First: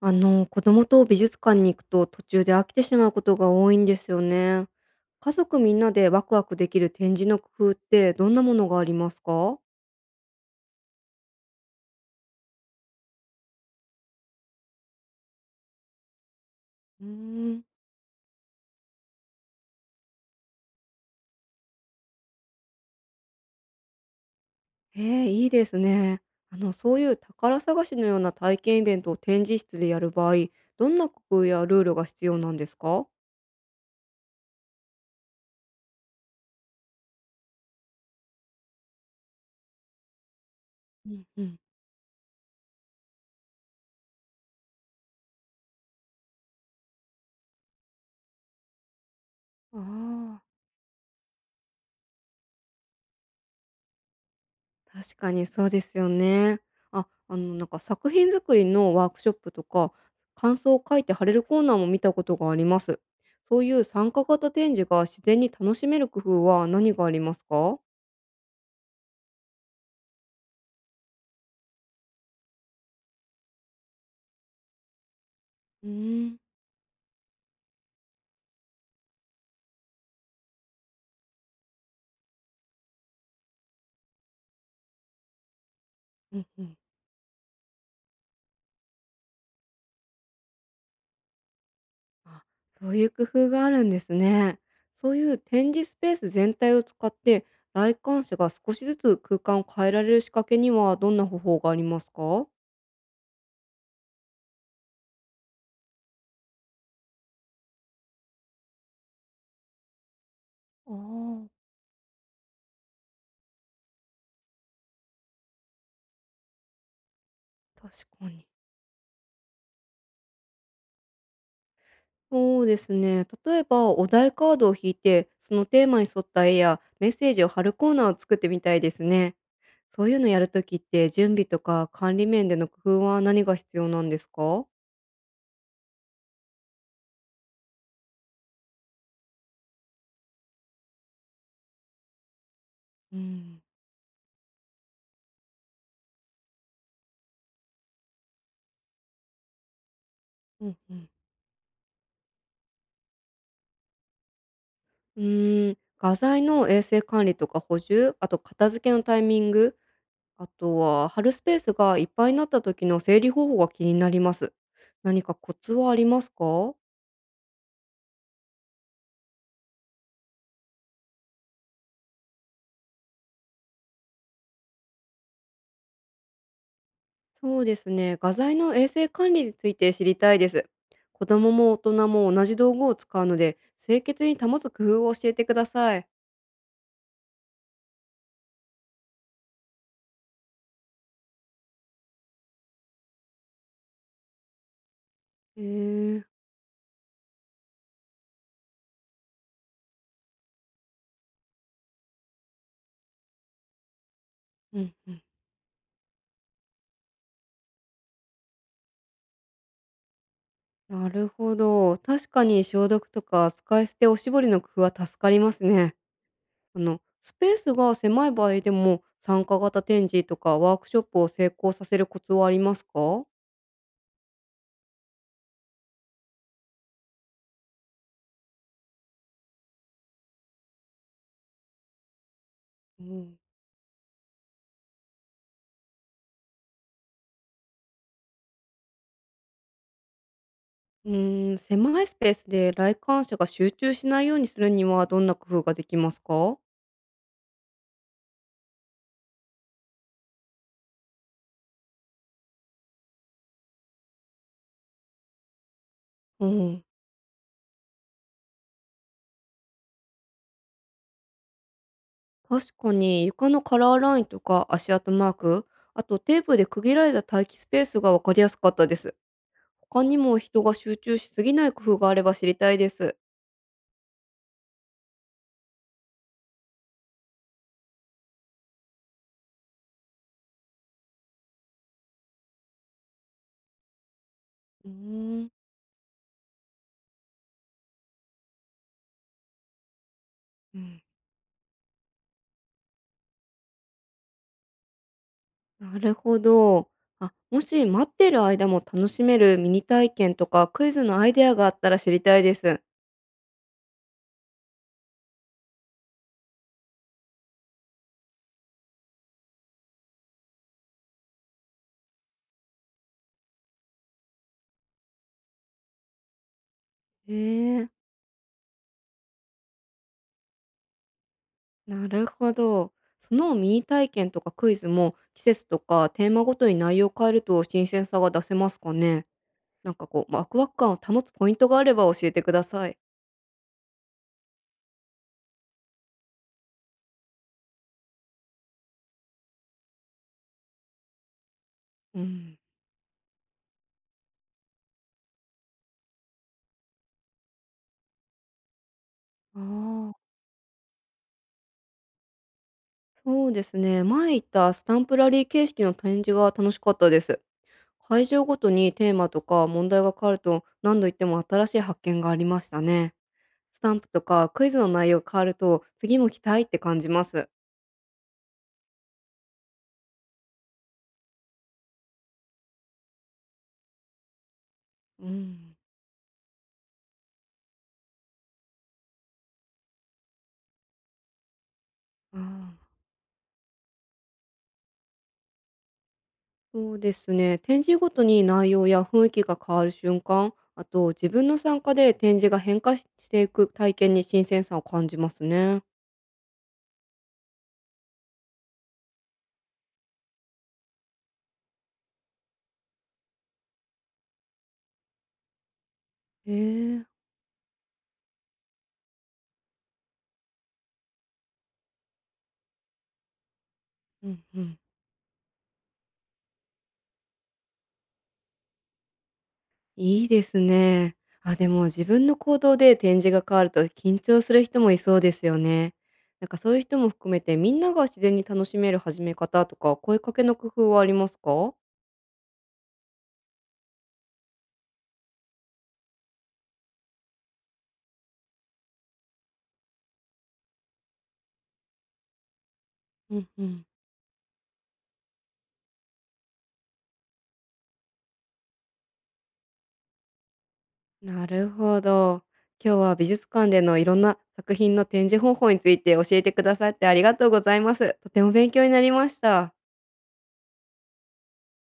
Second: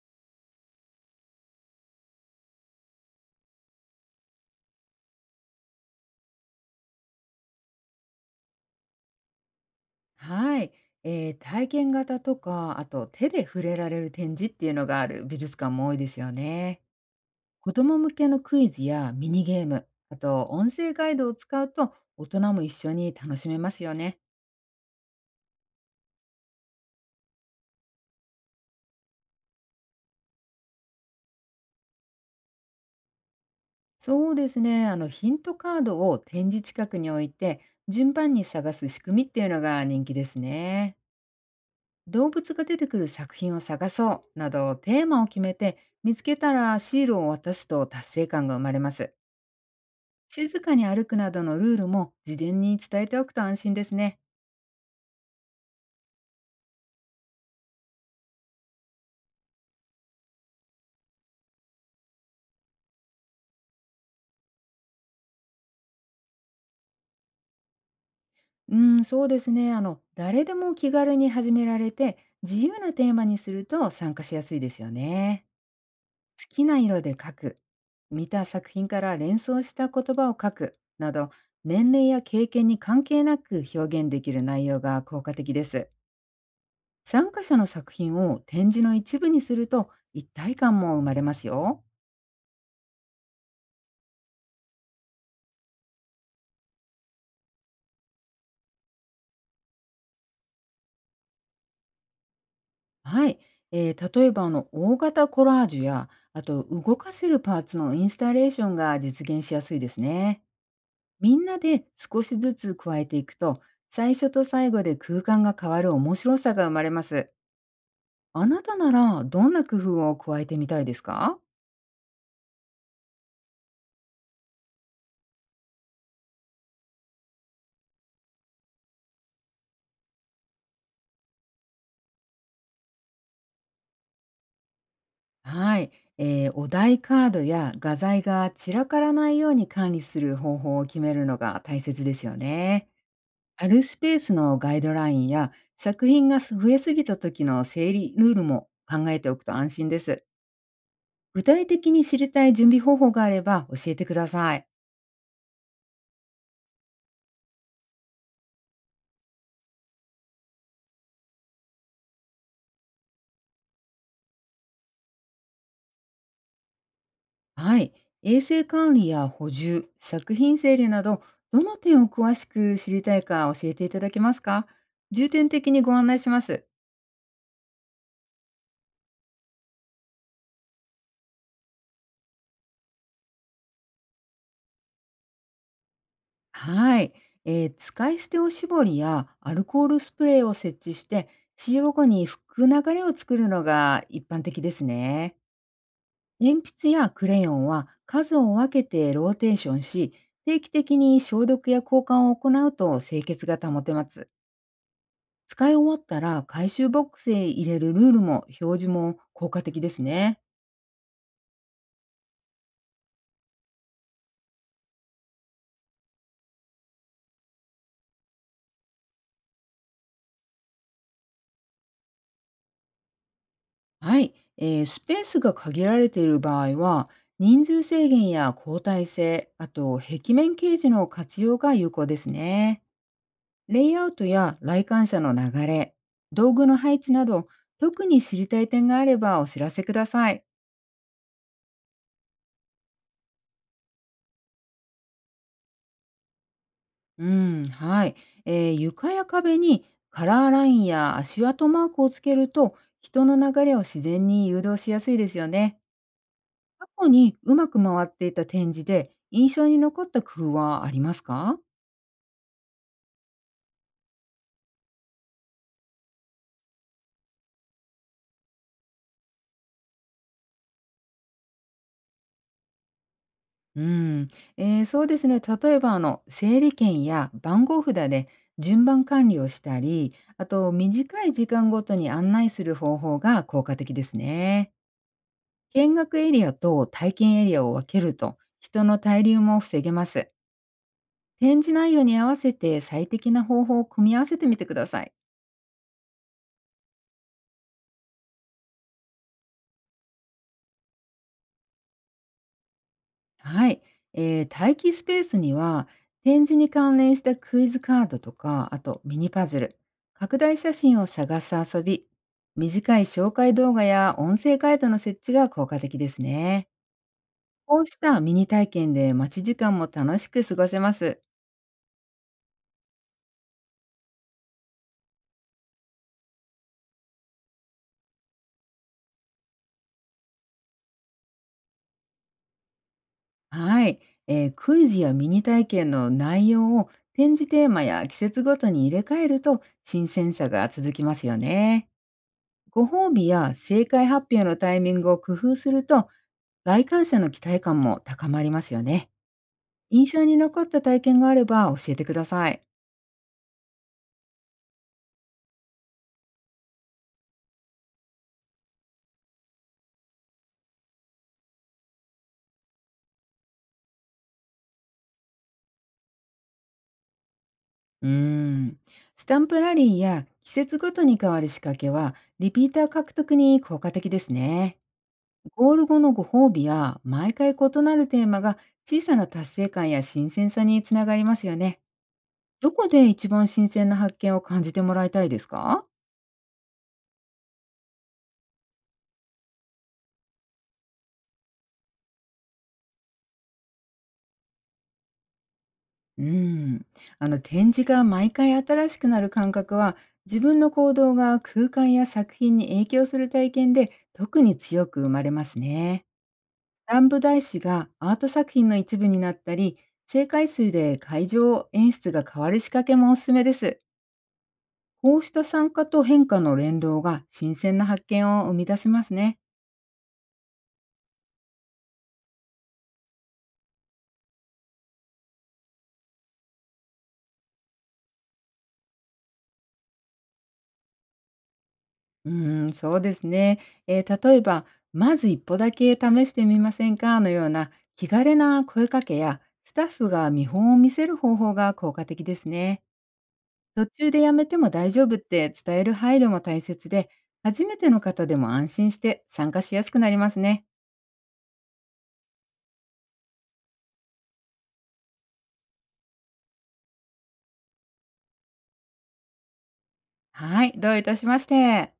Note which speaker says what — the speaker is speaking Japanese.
Speaker 1: 子供と美術館に行くと途中で飽きてしまうことが多いんですよね。家族みんなでワクワクできる展示の工夫ってどんなものがありますか？
Speaker 2: はい、体験型とか、あと手で触れられる展示っていうのがある美術館も多いですよね。
Speaker 1: うーん。
Speaker 2: 子供向けのクイズやミニゲーム、あと音声ガイドを使うと大人も一緒に楽しめますよね。
Speaker 1: ええ、いいですね。そういう宝探しのような体験イベントを展示室でやる場合、どんな工夫やルールが必要なんですか？
Speaker 2: そうですね、ヒントカードを展示近くに置いて、順番に探す仕組みっていうのが人気ですね。
Speaker 1: うんうん。
Speaker 2: 動物が出てくる作品を探そうなどテーマを決めて、見つけたらシールを渡すと達成感が生まれます。
Speaker 1: ああ。
Speaker 2: 静かに歩くなどのルールも事前に伝えておくと安心ですね。
Speaker 1: 確かにそうですよね。なんか作品作りのワークショップとか、感想を書いて貼れるコーナーも見たことがあります。そういう参加型展示が自然に楽しめる工夫は何がありますか？
Speaker 2: うん、そうですね。誰でも気軽に始められて、自由なテーマにすると参加しやすいですよね。
Speaker 1: うーん。
Speaker 2: 好きな色で描く、見た作品から連想した言葉を書くなど、年齢や経験に関係なく表現できる内容が効果的です。
Speaker 1: うんうん。
Speaker 2: 参加者の作品を展示の一部にすると一体感も生まれますよ。
Speaker 1: あ、そういう工夫があるんですね。そういう展示スペース全体を使って来館者が少しずつ空間を変えられる仕掛けにはどんな方法がありますか？
Speaker 2: はい、例えば大型コラージュや、あと動かせるパーツのインスタレーションが実現しやすいですね。
Speaker 1: ああ
Speaker 2: みんな
Speaker 1: ー。
Speaker 2: で少しずつ加えていくと、最初と最後で空間が変わる面白さが生まれます。
Speaker 1: 確かに。
Speaker 2: あなたならどんな工夫を加えてみたいですか？
Speaker 1: そうですね。例えばお題カードを引いて、そのテーマに沿った絵やメッセージを貼るコーナーを作ってみたいですね。そういうのやるときって準備とか管理面での工夫は何が必要なんですか？
Speaker 2: はい、お題カードや画材が散らからないように管理する方法を決めるのが大切ですよね。
Speaker 1: うん、
Speaker 2: あるスペースのガイドラインや、作品が増えすぎた時の整理ルールも考えておくと安心です。
Speaker 1: うんうん、
Speaker 2: 具体的に知りたい準備方法があれば教えてください。
Speaker 1: うーん、画材の衛生管理とか補充、あと片付けのタイミング、あとは貼るスペースがいっぱいになった時の整理方法が気になります。何かコツはありますか？
Speaker 2: はい。衛生管理や補充、作品整理など、どの点を詳しく知りたいか教えていただけますか？重点的にご案内します。
Speaker 1: そうですね。画材の衛生管理について知りたいです。子供も大人も同じ道具を使うので、清潔に保つ工夫を教えてください。
Speaker 2: はい。使い捨ておしぼりやアルコールスプレーを設置して、使用後に拭く流れを作るのが一般的ですね。
Speaker 1: えー、
Speaker 2: 鉛筆やクレヨンは数を分けてローテーションし、定期的に消毒や交換を行うと清潔が保てます。
Speaker 1: うんうん。
Speaker 2: 使い終わったら回収ボックスへ入れるルールも表示も効果的ですね。
Speaker 1: なるほど。確かに消毒とか使い捨ておしぼりの工夫は助かりますね。スペースが狭い場合でも、参加型展示とかワークショップを成功させるコツはありますか？
Speaker 2: はい、スペースが限られている場合は、人数制限や交代制、あと壁面掲示の活用が有効ですね。
Speaker 1: うん、
Speaker 2: レイアウトや来館者の流れ、道具の配置など、特に知りたい点があればお知らせください。
Speaker 1: うーん、狭いスペースで来館者が集中しないようにするにはどんな工夫ができますか？
Speaker 2: うん、はい。床や壁にカラーラインや足跡マークをつけると、人の流れを自然に誘導しやすいですよね。
Speaker 1: うん。
Speaker 2: 過去にうまく回っていた展示で印象に残った工夫はありますか？
Speaker 1: 確かに床のカラーラインとか足跡マーク、あとテープで区切られた待機スペースが分かりやすかったです。他にも人が集中しすぎない工夫があれば知りたいです。
Speaker 2: うん、そうですね。例えば、整理券や番号札で順番管理をしたり、あと、短い時間ごとに案内する方法が効果的ですね。
Speaker 1: うーん、
Speaker 2: 見学エリアと体験エリアを分けると、人の滞留も防げます。
Speaker 1: うん、
Speaker 2: 展示内容に合わせて最適な方法を組み合わせてみてください。
Speaker 1: なるほど。あ、もし待ってる間も楽しめるミニ体験とかクイズのアイデアがあったら知りたいです。
Speaker 2: はい。待機スペースには、展示に関連したクイズカードとか、あとミニパズル、拡大写真を探す遊び、短い紹介動画や音声ガイドの設置が効果的ですね。
Speaker 1: へ
Speaker 2: こう
Speaker 1: え、
Speaker 2: したミニ体験で待ち時間も楽しく過ごせます。
Speaker 1: なるほど。そのミニ体験とかクイズも季節とかテーマごとに内容を変えると新鮮さが出せますかね。なんかこう、ワクワク感を保つポイントがあれば教えてください。
Speaker 2: はい。クイズやミニ体験の内容を展示テーマや季節ごとに入れ替えると、新鮮さが続きますよね。
Speaker 1: うん。
Speaker 2: ご褒美や正解発表のタイミングを工夫すると、来館者の期待感も高まりますよね。
Speaker 1: あ
Speaker 2: 印
Speaker 1: あ、
Speaker 2: 象に残った体験があれば教えてください。
Speaker 1: そうですね。前行ったスタンプラリー形式の展示が楽しかったです。会場ごとにテーマとか問題が変わると何度言っても新しい発見がありましたね。スタンプとかクイズの内容が変わると次も期待って感じます。
Speaker 2: うーん。スタンプラリーや季節ごとに変わる仕掛けは、リピーター獲得に効果的ですね。
Speaker 1: う
Speaker 2: ゴ
Speaker 1: ん。
Speaker 2: ール後のご褒美や、毎回異なるテーマが、小さな達成感や新鮮さにつながりますよね。
Speaker 1: あ
Speaker 2: ど
Speaker 1: あ、
Speaker 2: こで一番新鮮な発見を感じてもらいたいですか？
Speaker 1: そうですね。展示ごとに内容や雰囲気が変わる瞬間、あと自分の参加で展示が変化ししていく体験に新鮮さを感じますね。
Speaker 2: うーん、展示が毎回新しくなる感覚は、自分の行動が空間や作品に影響する体験で特に強く生まれますね。
Speaker 1: へ
Speaker 2: スタ
Speaker 1: え、
Speaker 2: ンプ台紙がアート作品の一部になったり、正解数で会場演出が変わる仕掛けもおすすめです。
Speaker 1: うんうん。
Speaker 2: こうした参加と変化の連動が新鮮な発見を生み出せますね。
Speaker 1: いいですね。あ、でも自分の行動で展示が変わると緊張する人もいそうですよね。なんかそういう人も含めてみんなが自然に楽しめる始め方とか声かけの工夫はありますか？
Speaker 2: うーん、そうですね。例えば、「まず一歩だけ試してみませんか」のような気軽な声かけや、スタッフが見本を見せる方法が効果的ですね。
Speaker 1: うんうん。
Speaker 2: 途中でやめても大丈夫って伝える配慮も大切で、初めての方でも安心して参加しやすくなりますね。
Speaker 1: なるほど。今日は美術館でのいろんな作品の展示方法について教えてくださってありがとうございます。とても勉強になりました。
Speaker 2: はい、どういたしまして。